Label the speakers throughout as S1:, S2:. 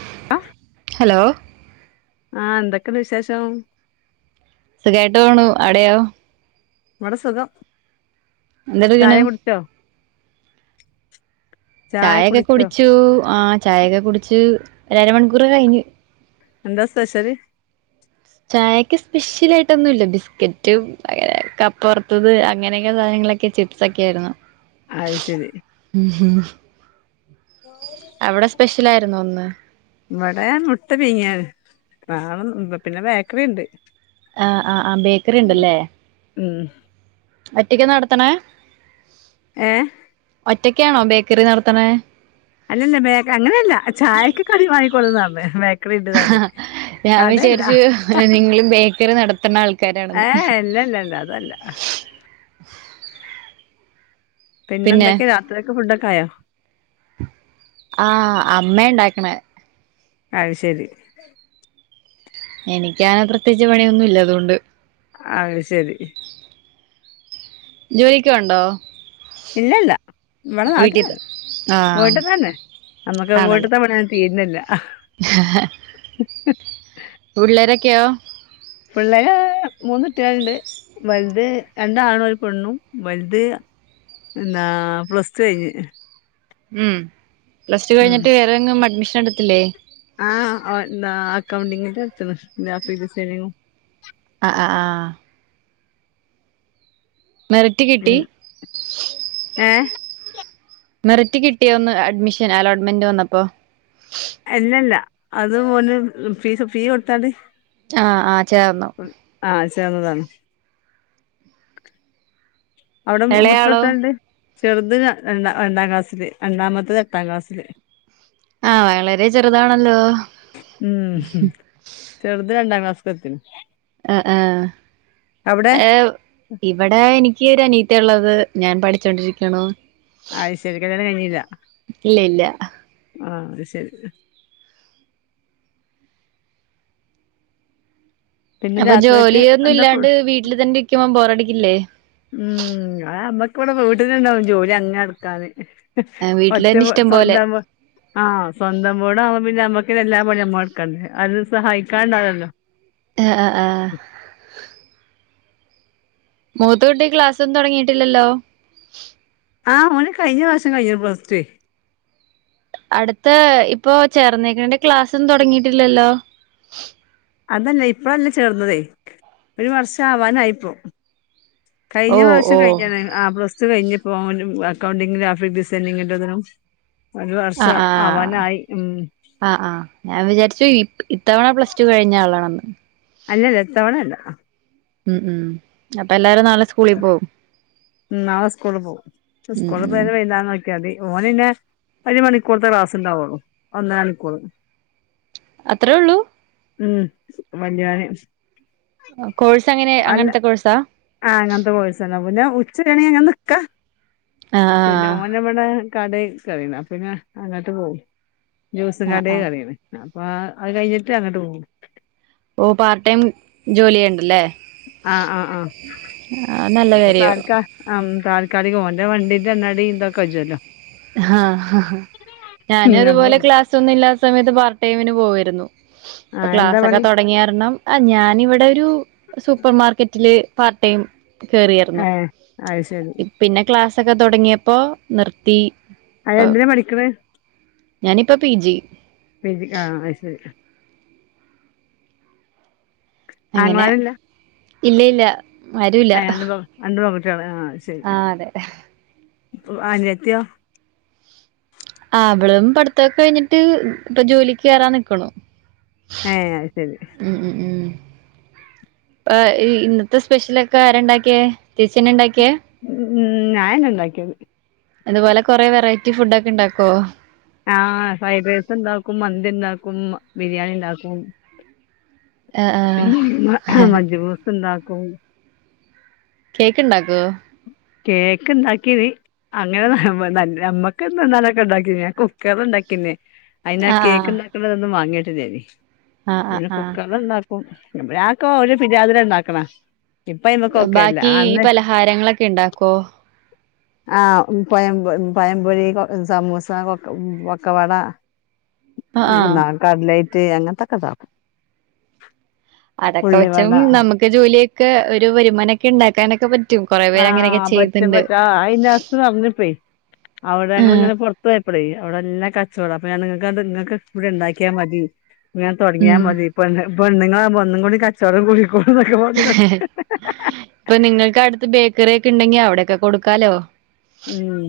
S1: [unintelligible]
S2: Hello
S1: ആഹ് എന്തൊക്കെണ്ട് വിശേഷം
S2: സുഖായിട്ട് പോണു അവിടെയോ
S1: ഇവട സുഖം.
S2: എന്തെടുക്കണ്
S1: ചായേക്ക കുടിച്ചോ ചായ
S2: ചായേക്കെ
S1: കുടിച്ചോ
S2: കുടിച്ചു ആഹ് ചായേക്കെ കുടിച്ച് ഒരരമണിക്കൂറ് കഴിഞ്ഞ്.
S1: എന്താ സ്പെഷ്യൽ?
S2: ചായക്ക് സ്പെഷ്യൽ ആയിട്ടൊന്നും ഇല്ല. ബിസ്ക്കറ്റ് കപ്പ വറത്തത് അങ്ങനെയങ്ങെ സാധനങ്ങളൊക്കെ ചിപ്സ് ഒക്കെ ആയിരുന്ന്.
S1: അത് ശരി
S2: അവിട സ്പെഷ്യല് ആരുന്നോ ഇന്ന്?
S1: ഇവിടേ മുട്ട പീങ്ങിയത് [unintelligible] പിന്നെ ബേക്കറി ഇണ്ട്.
S2: ആഹ് ആഹ് ആ ബേക്കറി ഇണ്ടല്ലേ
S1: ഉം
S2: ഒറ്റക്ക് നടത്തണെ
S1: ഏഹ്
S2: ഒറ്റക്കാണോ ബേക്കറി നടത്തണേ
S1: അല്ലല്ല ബേഗ അങ്ങനെയല്ല ചായക്ക് കടി വാങ്ങികൊള്ളുന്നതാണ്. [unintelligible]
S2: ആഹ് ഞാൻ വിചാരിച്ചു നിങ്ങളും ബേക്കറി നടത്തുന്ന ആൾക്കാരാണെന്ന്
S1: ഏഹ് ഇല്ലല്ലല്ല അതല്ല പിന്നെ എന്തക്കെ രാത്രിക്ക് ഫുഡൊക്കെ ക്കായോ
S2: ആഹ് അമ്മയാ ഇണ്ടാക്കണേ
S1: അത് ശരി
S2: എനിക്കങ്ങനെ പ്രത്യേകിച്ച് പണിയൊന്നും ഇല്ല അതൊണ്ട്
S1: അത് ശരി
S2: ജോലിക്ക് പോണ്ടോ
S1: ഇല്ല ഇല്ല ഇവിടെ നാട്ടിൽ തന്നെ
S2: ആഹ്
S1: വീട്ടി തന്നെ നമ്മുക്ക് വീട്ടത്തെ പണി - - തീരുന്നില്ല
S2: പിള്ളേരൊക്കെ ഒക്കെയോ
S1: പിള്ളാര് മൂന്ന് കുട്ടികളുണ്ട് വലുത് രണ്ടാണ് ഒരു പെണ്ണും വലുത് എന്താ പ്ലസ് ടു കഴിഞ്ഞ്
S2: ഉം പ്ലസ് ടു
S1: ഉം
S2: കഴിഞ്ഞിട്ട് വേറെങ്ങും അഡ്മിഷൻ എടുത്തില്ലേ
S1: കൗണ്ടിങ്ങിൻ്റെ അടുത്താണ് ഗ്രാഫിക് ഡിസൈനിങ്ങും
S2: ആ ആഹ് ആ മെറിറ്റ് കിട്ടി
S1: ഉം ഏ
S2: മെറിറ്റ് കിട്ടിയൊന്നു അഡ്മിഷൻ അലോട്ട്മെന്റ് വന്നപ്പോ
S1: അല്ലല്ല അത് മോന് ഫീസ് ഫീ കൊടുത്താണ്ട്
S2: ആഹ് ആ ചേർന്നു
S1: ആ ചേർന്നതാണ് അവിടെ
S2: ഇളയാളോ
S1: മുത്രട്ടണ്ട് ചെറുത് രണ്ട രണ്ടാം ക്ലാസ്സില് രണ്ടാമത്തെ എട്ടാം ക്ലാസ്സില്
S2: ആ വളരെ ചെറുതാണല്ലോ
S1: ത്തിന [unintelligible]
S2: ആ ആ ഏ ഇവിടെ എനിക്ക് എനിക്കൊരു അനിയത്തിയ ഉള്ളത് ഞാൻ പഠിച്ചോണ്ടിരിക്കണൂ
S1: അത് ശരി കല്യാണം കഴിഞ്ഞില്ല
S2: ഇല്ല ഇല്ല
S1: ആ അത് ശരി പിന്നെ
S2: അപ്പൊ
S1: രാത്രികക്ക്
S2: ജോലിയൊന്നും
S1: എന്താ ഫു
S2: ഇല്ലാണ്ട് വീട്ടിൽ തന്നെ ഇരിക്കുമ്പോ ബോറടി ക്കില്ലേ
S1: ഉം അമ്മക്ക് ഇവിടെ വീട്ടിലുണ്ടാവും ജോലി അങ്ങ് എടുക്കാത
S2: വീട്ടിൽ
S1: ഒറ്റ
S2: തന്നെ ഇഷ്ടം പോലെ
S1: സ്വന്തം ആഹ് സ്വന്തം വീടവുമ്പോ പിന്നെ നമ്മക്ക് എല്ലാ പണിയും നമ്മൾ എടുക്കണ്ടേ ആരും സഹായിക്കാനുണ്ടാവില്ലല്ലോ
S2: ആ ആ ആ മൂത്ത കുട്ടിക്ക് ക്ലാസ്സൊന്നും തുടങ്ങിട്ടില്ലല്ലോ
S1: ആഹ് മോന് കഴിഞ്ഞ പ്രാവശ്യം കഴിഞ്ഞു പ്ലസ്ടു
S2: അടുത്ത ഇപ്പൊ ചേർന്നേക്കണന്റെ ക്ലാസ് ഒന്നും തുടങ്ങിട്ടില്ലല്ലോ
S1: അതല്ല ഇപ്പഴല്ല ചേർന്നതേ ഒരു വർഷാവാനായിപ്പോ കഴിഞ്ഞ
S2: ഓ
S1: പ്രാവശ്യം
S2: ഓ
S1: കഴിഞ്ഞ ആ പ്ലസ് റ്റു കഴിഞ്ഞുപ്പോ ഓന് അക്കൗണ്ടിംഗിനും ഗ്രാഫിക് ഡിസൈനിങ്ങിന്റതിനും
S2: ആ ആഹ് ആ ആഹ് ഞാൻ വിചാരിച്ചു ഇത് ഇത്തവണ പ്ലസ് റ്റു കഴിഞ്ഞ ആളാണെന്ന്
S1: അല്ലല്ല ഇത്തവണല്ല
S2: മ് മ് അപ്പൊ എല്ലാരും നാളെ സ്കൂളിൽ പോകും
S1: മ് നാളെ സ്കൂളിൽ പോകും
S2: ഉം
S1: സ്കൂളിൽ
S2: ഉം
S1: പോയെത് വൈനാരം നോ ക്കിയാമതി ഓനിന്നെ ഒര്മണിക്കൂറ്ത്തെ ക്ലാസ്ണ്ടാവുള്ളു, ഒന്നര മണിക്കൂർ
S2: അത്രേ ഉള്ളൂ
S1: മ് വല്ല്യോന്
S2: കോഴ്സ് എങ്ങനെ അങ്ങൻത്തെ കോഴ്സാ?
S1: ആ അങ്ങനത്തെ കോഴ്സന്നെ [unintelligible] അങ്ങനെ നിക്കാ
S2: ആ
S1: പിന്നെ ഓനബടെ കടേ കേറീണ് അപ്പപിന്നെ അങ്ങട്ട് പോവും ജ്യൂസും
S2: ആ ആ
S1: കടേ
S2: ആ
S1: കേറീണ് അ പ്പാ അത് കഴിഞ്ഞിട്ട് അങ്ങട്ട് പോകും
S2: ഓ പാർട്ട് ടൈം ജോലി ചെയ്യണ്ടല്ലേ
S1: ആഹ് ആഹ് ആഹ്
S2: ആ നല്ല
S1: അപ്പ
S2: കാര്യോ
S1: താൽക്ക ആ താല് ക്കാലികം ഓന്റെ വണ്ടിന്റെ എണ്ണടീം തൊക്കെ കജ്ജോലോ
S2: ഹാ ഞാനും
S1: ഞമ്മൾ
S2: അതുപോലെ ക്ലാസൊന്നും ഇല്ലാത്ത സമയത്ത് പാർട്ടടൈമിന് പോവേ രുന്നു
S1: ആ
S2: ഇപ്പൊ
S1: എന്താ
S2: ക്ലാസ്സൊക്കെ
S1: പണി
S2: തൊടങ്യാരണം ആ ഞാനിവിടെ രു സൂപ്പർ മാർക്കറ്റില് പാർടൈം
S1: ഏ
S2: കേറിയേർന്നു
S1: അത് ശരി
S2: പിന്നെ ക്ലാസ് സൊക്കെ തൊടങ്യെപ്പോ നിർത്തി
S1: അതെന്തിനാ പഠിക്ക്ണ്
S2: ഞാനിപ്പോ പി ജി
S1: പി ജി ആ അഹ്ശെരി
S2: അങ്ങനെ
S1: ആങ്ങളാരില്ല
S2: ഇല്ല ഇല്ല ആരൂല്ല
S1: ട്ട്യാള് ആ ശരി
S2: ആഹ് അതെ
S1: അനിയത്തിയോ?
S2: ആഹ് അവളും പഠിത്തൊക്കെ കഴിഞ്ഞിട്ട് ഇപ്പ ജോലിക്ക് കേറാൻ നിക്കണു
S1: ഏ അഹ്ശരി
S2: അ ഇന്നത്തെ സ്പെഷ്യലൊക്കെ ആരണ്ടാക്കിയേ ചേച്ചിയന്നെ ഇണ്ടാ ക്ക്യെ
S1: ഉം ഞൻ ഉണ്ടാക്കിയത്
S2: അതുപോലെ കൊറെേ വെറൈറ്റി ഫുഡ് ഒക്കെ ഉണ്ടാക്കോ
S1: ആഹ ഫ്രൈഡ് റൈസ് ഉണ്ടാക്കും മന്തി ഉണ്ടാക്കും ബിരിയാണി ഉണ്ടാക്കും മജബോസന്ത ഉ
S2: കേക്ക്‌ ഇണ്ടാക്കോ
S1: കേക്ക് ഇണ്ടാക്കീന് അങ്ങനെ നമ്മക്ക് എന്താലൊക്കെ ഉണ്ടാക്കി ഞാൻ കുക്കർ ഉണ്ടാക്കിന് അയിന
S2: ആ ആ
S1: കേക്ക് ഉണ്ടാക്കണ്ടത ഒന്നന്ന് വാങ്ങിയട്ടെ അതരി
S2: ആ
S1: ഇടെ
S2: ആ ആ
S1: കുക്കർല് ഉണ്ടാക്കും നമ്മടെക്ക ഒരു പിര്യാതിര ഉണ്ടാക്കണ ഇപ്പൊ അയിമക്കൊക്കെ ഇല്ല
S2: ബാക്കി ഈ പലഹാരങ്ങളൊക്കെ ഉണ്ടാക്കും ക്ക
S1: ആഹ പയൊ പയംപൊരി സമോസ പൊക്കവട
S2: ആ ആ
S1: ഇ നാല് ക അട്ലെ റ്റേ അങ്ങനത്തൊക്കെതാും
S2: അതൊക്കെ കൊച്ചും നമുക്ക് ജോലിയ ഒെ ഒരു വരുമാനം ഒക്കെ ഉണ്ടാക്കാനൊക്കെപറ്റും
S1: ആഹ പറ്റ പറ്റ ആ ഇന്റെ അസ്ം പറഞ്ഞപ്പോേ
S2: ആ
S1: അവിടെങ്ങ ഇങ്ങനെ പുറത്ത്ു പോയപ്പടേ അവിടെല്ലാം [inaudible] അപ്പ ഞാൻ നിങ്ങത് നിങ്ങക്ക് ഇവിടെ ഉണ്ടാക്കിയാ മതി ഞാൻ
S2: ഉം
S1: തുടങ്ങിയൽ മതി ഇപ്പ പെണ്ണങ്ങ ഒന്നും കൂടി കച്ചോടം കുടിക്കും കൊ നാക്കെ പറ
S2: ചക്കറിയ ഒക്കെ ഉണ്ടെങ്കി അവിടെ ഒക്കെ കൊടുക്കാലോ
S1: ഉം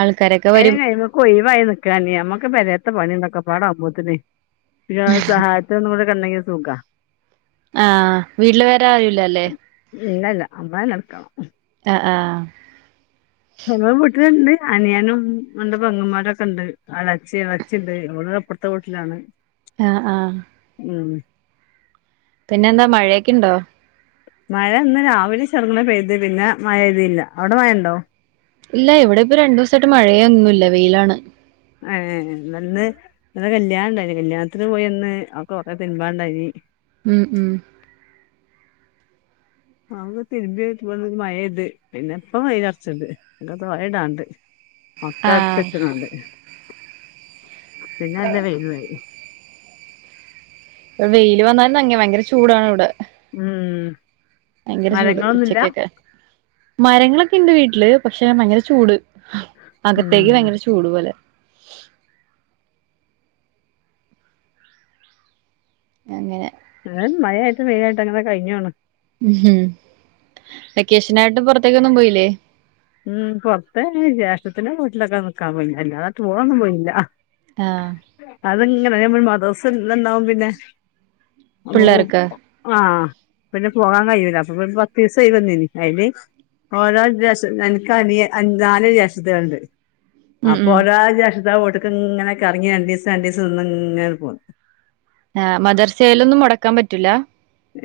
S2: ആൾക്കാരൊക്കെ
S1: അര
S2: വരും
S1: കമക്ക് ഒയവായി നക്കാന നമ്മക്ക് വരത്ത പണി ഉണ്ടൊക്കെ വടമ്പൂത്തിന പിന്നെ സഹായത്ത നമ്മുടെ ക [inaudible] സൂഗ
S2: ആഹ വീട്ടില് വേറെ ആരല്ലല്ലേ
S1: അമ്മ നടക്കണം
S2: ആ ആ
S1: ങ്ങ വീട്ടിലുണ്ട് അനിയാനും എന്റെ പെങ്ങന്മാരൊക്കെ ഉണ്ട് അടച്ചി ഇളച്ചി ഉണ്ട് എടെ എപ്പറത്തെ വീട്ടിലാണ്
S2: ആഹ ആഹ
S1: ഉം
S2: പിന്നെന്താ മഴയൊക്കുണ്ടോ
S1: മഴ ഇന്ന് രാവിലെ ചെറുങ്ങന പെയ്ത് പിന്നെ മഴ പഴുതിയില്ല അവിടെ മഴ ഉണ്ടോ
S2: ഇല്ല ഇവിടെ ഇപ്പ രണ്ടു ദിവസം ചേട്ട് മഴയൊന്നില്ല വെയിലാണ്
S1: ഇന്നൊരു കല്യാണം ഇണ്ടായിന് കല്യാണത്തിന് പോയി വന്ന് ആ ഒക്കെ കൊറെ തിരുമ്പാന്ണ്ടായിനി.
S2: ഉം ഉം
S1: ആക്കൊ തിരുമ്പി [unintelligible] മഴ പെയ്ത്, പിന്നെ ഇപ്പം വെയിലറച്ച്ണ്ട് ആ ഒക്കെ തോരി ഇടാണ്ട്. മക്കളെടുത്ത്
S2: ആഹ്
S1: വെച്ചണകണ്ട് പിന്നെ എന്താ വെയില് പോയി
S2: ഇവിടെ വെയില് വന്നാലും [unintelligible] ഭയങ്കര ചൂടാണ് ഇവിടെ
S1: ഉം ഉം
S2: ഭയങ്കര ചൂട്
S1: മരങ്ങളൊന്നുല്ല
S2: ഉച്ചക്കൊക്കെ മരങ്ങളൊക്കെ ഉണ്ട് വീട്ടില്, പക്ഷെ ഭയങ്കര ചൂട്.
S1: ഉം
S2: അകത്തേക്ക് ഭയങ്കര ചൂട് പോലെ. അങ്ങനെ
S1: [unintelligible] മഴ ആയിട്ട ട്ടും വെയിലായിട്ടും അങ്ങനെ കഴിഞ്ഞോണ്.
S2: ഉം വെക്കേഷനായിട്ട് പുറത്തേക്ക് ഒന്നും പോയില്ലേ?
S1: ഉം പുറത്തെ ജേഷ്ഠത്തിന്റെ വീട്ടിലൊക്കെ നിക്കാൻ പോയിട്ടുണ്ട്, അല്ലാണ്ട് ടൂർ ഒന്നും പോയിട്ടില്ല.
S2: ആഹ്
S1: അത് ഇങ്ങനെ അയിന് നമ്മള് മദർസ് ത്ത് ന്നാവും പിന്നെ
S2: പിള്ളേർക്ക്
S1: ആഹ് പിന്നെ പോകാൻ കഴിയൂല്ല, അപ്പൊ പിന്നെ പത്ത് ദിവസായി വന്നിന് അതില് ഓരോ ദിവസ് എനക്ക് അനിയ നാല് ജേഷ്ഠത്തിയേളുണ്ട്
S2: ഉം
S1: അപ്പൊ
S2: ഉം
S1: ഒരാഴ്ച ജേഷ്ഠത്തിയോളെ വീട് ക്കെ ഇങ്ങനെ കറങ്ങി രണ്ടീസം രണ്ടീസം നിന്ന് ഇങ്ങനെ പോവും.
S2: ആ മദർസയിലൊന്നും മുടക്കാൻ പറ്റൂല?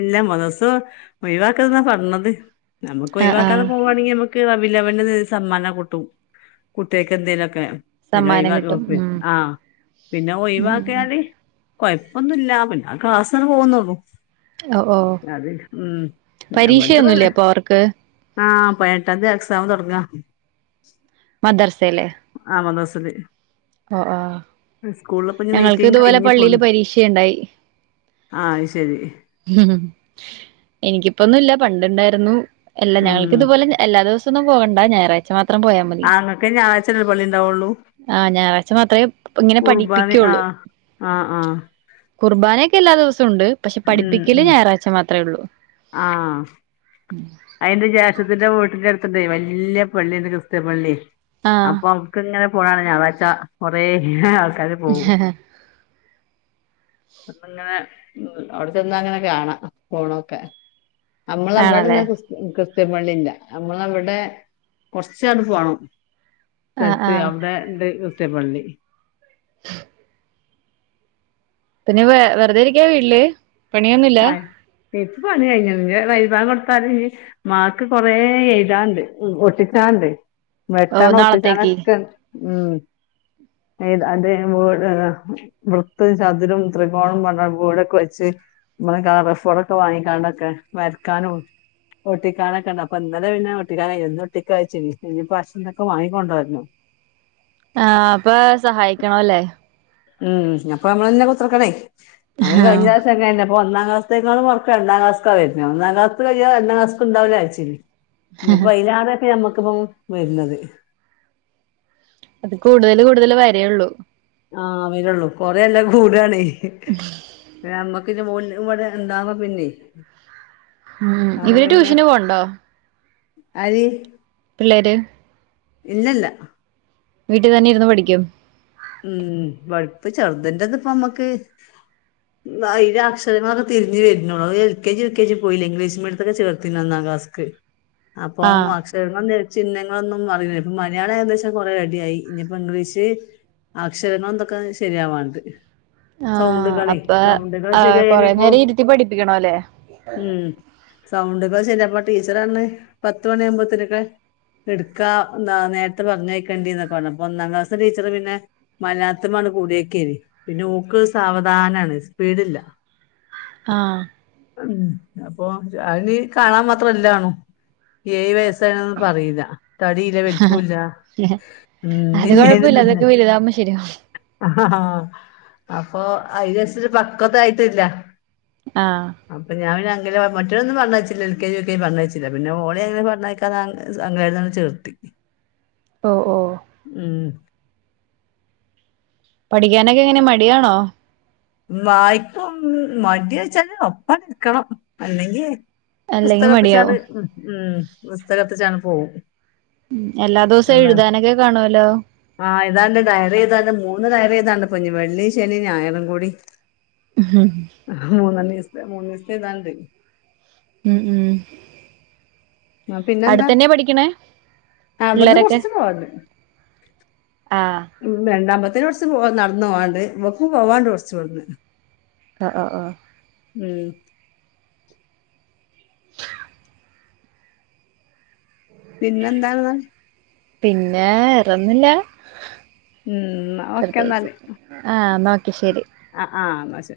S1: ഇല്ല മദർസ ഒഴിവാക്കെരുത് ന്നാ പറഞ്ഞത്. നമുക്ക്
S2: ആഹ്
S1: ഒഴിവാക്കാതെ
S2: ആഹ്
S1: പോവാണെങ്കി നമുക്ക് വ വിലവന്റെ സമ്മാനം കൂട്ടും കുട്ടികക്ക് എന്തേലുമൊക്കെ പിന്നെ ഒയി
S2: സമ്മാനം കിട്ടും
S1: [unintelligible]
S2: ഉം
S1: ആഹ് പിന്നെ
S2: ഉം ഉം
S1: ഒഴിവാക്കിയാല് കൊയപ്പൊന്നും ഇല്ല, പിന്നെ ആ ക്ലാസ്സ ങ്ങട് പോകുന്നെ ഉള്ളൂ.
S2: ഓ ഓ
S1: നമ്മൾത്
S2: പരീക്ഷയൊന്നുല്ലെ അപ്പ അവർക്ക്.
S1: ആഹ് പതിനെട്ടാൻതീ എക്സാം തൊടങ്ങാ.
S2: മദർസയിലെ
S1: ആ മദർസല്
S2: ഓ ഓ
S1: ഇനി
S2: ഞങ്ങൾക്ക്
S1: മീറ്റിംഗ്
S2: ഇതുപോലെ
S1: കഴിഞ്ഞ്
S2: പള്ളീല്
S1: പോന്ന്
S2: പരീക്ഷണ്ടായി.
S1: ആ അയ്ശെരി.
S2: എനിക്കിപ്പൊന്നുല്ല പണ്ട് ഇണ്ടായിരുന്നു എല്ല
S1: ഉം
S2: ഞങ്ങൾക്കിതുപോലെ ഞ എല്ലാ ദിവസ ന്നും പോകണ്ട ഞായാഴ്ച മാ
S1: ആങ്ങക്ക് ഞായറാഴ്ചനെല്ലേ പള്ളി ണ്ടാവുള്ളൂ
S2: ആഹ് ഞായറാഴ്ച മാത്രമേ ഇങ്ങനെ
S1: കുർബാന ആ
S2: പഠിപ്പിക്കുള്ളൂ
S1: ആഹ് ആ
S2: കുർബാനൊക്കെ എല്ലാ ദിവസവും ഉണ്ട്
S1: ഉം
S2: പഠിപ്പിക്കല്
S1: ഉം
S2: ഞായറാഴ്ച്ച മാത്രമേ ഉള്ളൂ
S1: ആ അയിന്റെ ജേഷത്തിന്റെ വീട്ടിന്റെ അടുത്തുണ്ട് വല്യ പള്ളിണ്ട് ക്രിസ്ത്യൻ പള്ളി
S2: ആഹ്
S1: അപ്പൊ അട്ക്ക് ഇങ്ങനെ പോണ് ഞായറാച്ച കൊറേ ആൾ കാര് പോവു ഇങ്ങനെ അവിടെ ചെന്നാ അങ്ങനെ കാണാം പോണൊക്കെ നമ്മള് നമ്മളഅവിടെന്ന
S2: ആണല്ലേ
S1: ക്യ- ക്രിസ്ത്യൻ പള്ളില്ല നമ്മള അവിടെ കൊറച്ചട് പോണം
S2: ആഹ്
S1: സഥലത്ത്
S2: ആഹ്
S1: അവിടെ ണ്ട് മത്തെ പള്ളി
S2: പിന്നെ വ വെറുതെ ഇരിക്കാ വീട്ടില് പണിയൊന്നുല്ല
S1: ആ പ്പ പണി കഴിഞ്ഞ് നി വൈ ബാക്കൊടുത്താല് മാക്ക് കൊറെ എഴുതാണ്ട് ഒട്ടിച്ചാണ്ട്
S2: ഓ
S1: വെട്ടണം
S2: നാളത്തേക്ക്
S1: ഒട്ടിചാനക്കെണ്ട് ഉം അത് വട് വൃത്ത ചതുരും ത്രികോണവും പറഞ്ഞാണ്ട് വീടൊക്കെ വെച്ച് നമ്മെ കളഫോഡൊക്കെ വാങ്ങിക്കാനൊക്കെ വരക്കാനും ഒട്ടിക്കാനൊക്കെണ്ട് അപ്പൊ ഇന്നലെ പിന്നെ ഓട്ടിക്കാനൻ ഒന്ന് ഒട്ടിക്കയച്ചി ഇനിപ്പശന്നൊക്കെ വാങ്ങിക്കൊണ്ടോര്ണം
S2: ആ അപ്പൊ സഹായിക്കണം അല്ലേ
S1: ഉം അപ്പൊ നമ്മളന്നെ കുത്രക്കണേ കഴിഞ്ഞ
S2: ആഹ്
S1: പ്രാവിശ്യം അങ്ങനെന്നെ അപ്പ ഒന്നാംക്ലാസ്സ്‌ത്തേക്കാളും വർക്ക് രണ്ടാംക്ലാസ്സ്‌ക്കാ വര്ന്നേ ഒന്നാംക്ലാസ്സ്ത്ത് കഴിഞ്ഞാ രണ്ടാംക്ലസ്ക്ക്ണ്ടാവൂല്ല വിചാരിച്ചിനി ഇപ്പ അയിലേറൊക്കെ നമ്മക്ക് പ്പം വര്ന്നത്
S2: അത് കൂടുതൽ കൂടുതൽ വരേള്ളൂ
S1: ആ വരുള്ളൂ കൊറെല്ലാ കൂടാണേ നമ്മക്ക് [unintelligible] ഇവിടെ എന്താവാ പിന്നെ
S2: ഉം ഇവര് ട്യൂഷന് പോണ്ടോ
S1: ആര്
S2: വര്
S1: ഇല്ലല്ല
S2: വീട്ടിൽ തന്നെ ഇര്ന്ന് പഠിക്കും
S1: ഉം വഴുപ്പ് ചേർതന്റെത് ഇപ്പം നമ്മക്ക് വായിൽ അക്ഷരങ്ങളൊക്കെ തിരിഞ്ഞു വരുന്നുള്ളു L K G U K G പോയില്ല ഇംഗ്ലീഷ് മീഡിയത്തിലാ ചേർത്തീനെ ഒന്നാം ക്ലാസ്ക് അപ്പം
S2: ആഹ്
S1: അക്ഷരങ്ങളൊന്നെയുതു ചിഹ്നങ്ങളൊന്നും അറില്ല ഇപ്പൊ മലയാളം ഏകദേച്ചാൽ കൊറെേ റെഡിയായി ഇനിയിപ്പോ ഇംഗ്ലീഷ് അക്ഷരങ്ങൾ എന്തൊക്കെ ശരിയാവാണ്ട്
S2: ആ
S1: സൗണ്ടുകളെ
S2: അപ്പ
S1: സൗണ്ടുകൾ
S2: ആ കൊറെ
S1: ശരിയായാലിപ്പോ
S2: നേരം ഇരുത്തി പഠിപ്പിക്കണ അല്ലേ
S1: അ ശരിപ്പോ ടീച്ചറണ് പത്ത് മണിയാവകുമ്പോക്കെ എടുക്കാ എന്താ നേരത്തെ പറഞ്ഞയ്ക്കേണ്ടിന്നൊക്കെ അപ്പൊ ഒന്നാം ക്ലാസ്സിന് ടീച്ചർ പിന്നെ മനാത്തമാണ് കൂടിയക്ക പിന്നെ ഓക്ക് സാവധാനമാണ് സ്പീഡില്ല
S2: ആഹ്
S1: ഉം അപ്പൊ അയിനു കാണാൻ മാത്രല്ല ആണു ഏഴ വയ ന്ന പറയില്ല തടിയില്ല വലിപ്പല്ല ഉം ഇല്ലതിന്നെ
S2: ശരിആവും
S1: ആ ആ അപ്പൊ അഐകശ ഒരു പക്വത ആയിട്ടില്ല
S2: ആഹ്
S1: അപ്പൊ ഞാൻ അ മറ്റൊന്നും പറണം വെച്ചില്ല എൽ കെ ജി കെ പറ വെച്ചില്ല പിന്നെഓളി അങ്ങനെ പക്കാ അങ്ങ ചേർത്തി
S2: ഓ ഓ
S1: ഉം
S2: പഠിക്കാനൊക്കെ എങ്ങനെ മടിയാണോ
S1: വായ്പും മഡീ വച്ചാല് ഒപ്പം നിൽക്കണം അല്ലെങ്കി
S2: അല്ലെങ്കി
S1: പുസ്തകപ്പിച്ചണ്ട്
S2: മടിയാവും
S1: ഉം ഉം പുസ്തകത്തിച്ചാണ് പോക
S2: ഉം എല്ലാ ദിവസവും എഴുതാനൊക്കെ കാണുവലോ
S1: ആ് ഇതാണ്ട് ഡയറി ഇതാണ്ട് മൂന്ന് ഡയറി ഇതാണ്ട് പൊഞ്ഞ് വെള്ളി ശനി ഞായരും കൂടി [unintelligible] മൂന്നവസത്തെ എഴുതനണ്ട്
S2: മം ഉം
S1: ആ പിന്നെന്താ
S2: അടുത്തന്നെയാ പഠിക്കണേ
S1: അവിടുന്ന്
S2: പിള്ളേരൊക്കെ
S1: കുറച്ച് പോവാത്
S2: ആഹ്
S1: വേണ്ടാമ്പ അത്ര കുറച്ച് പോ നടന്നു പോവാണ്ട ഇവപ്പും പോവാണ്ട് കുറച്ചവിന്ന്
S2: ആ ആ ആ
S1: ഉം പിന്നെന്താ
S2: പിന്നെ ഇറന്നില്ല
S1: ഉം എന്നാ ഓക്കെ
S2: പ്രത്യേകിച്ച്
S1: എന്നാല്
S2: ആ നോ ശരി
S1: ആ ആ എന്നോശെ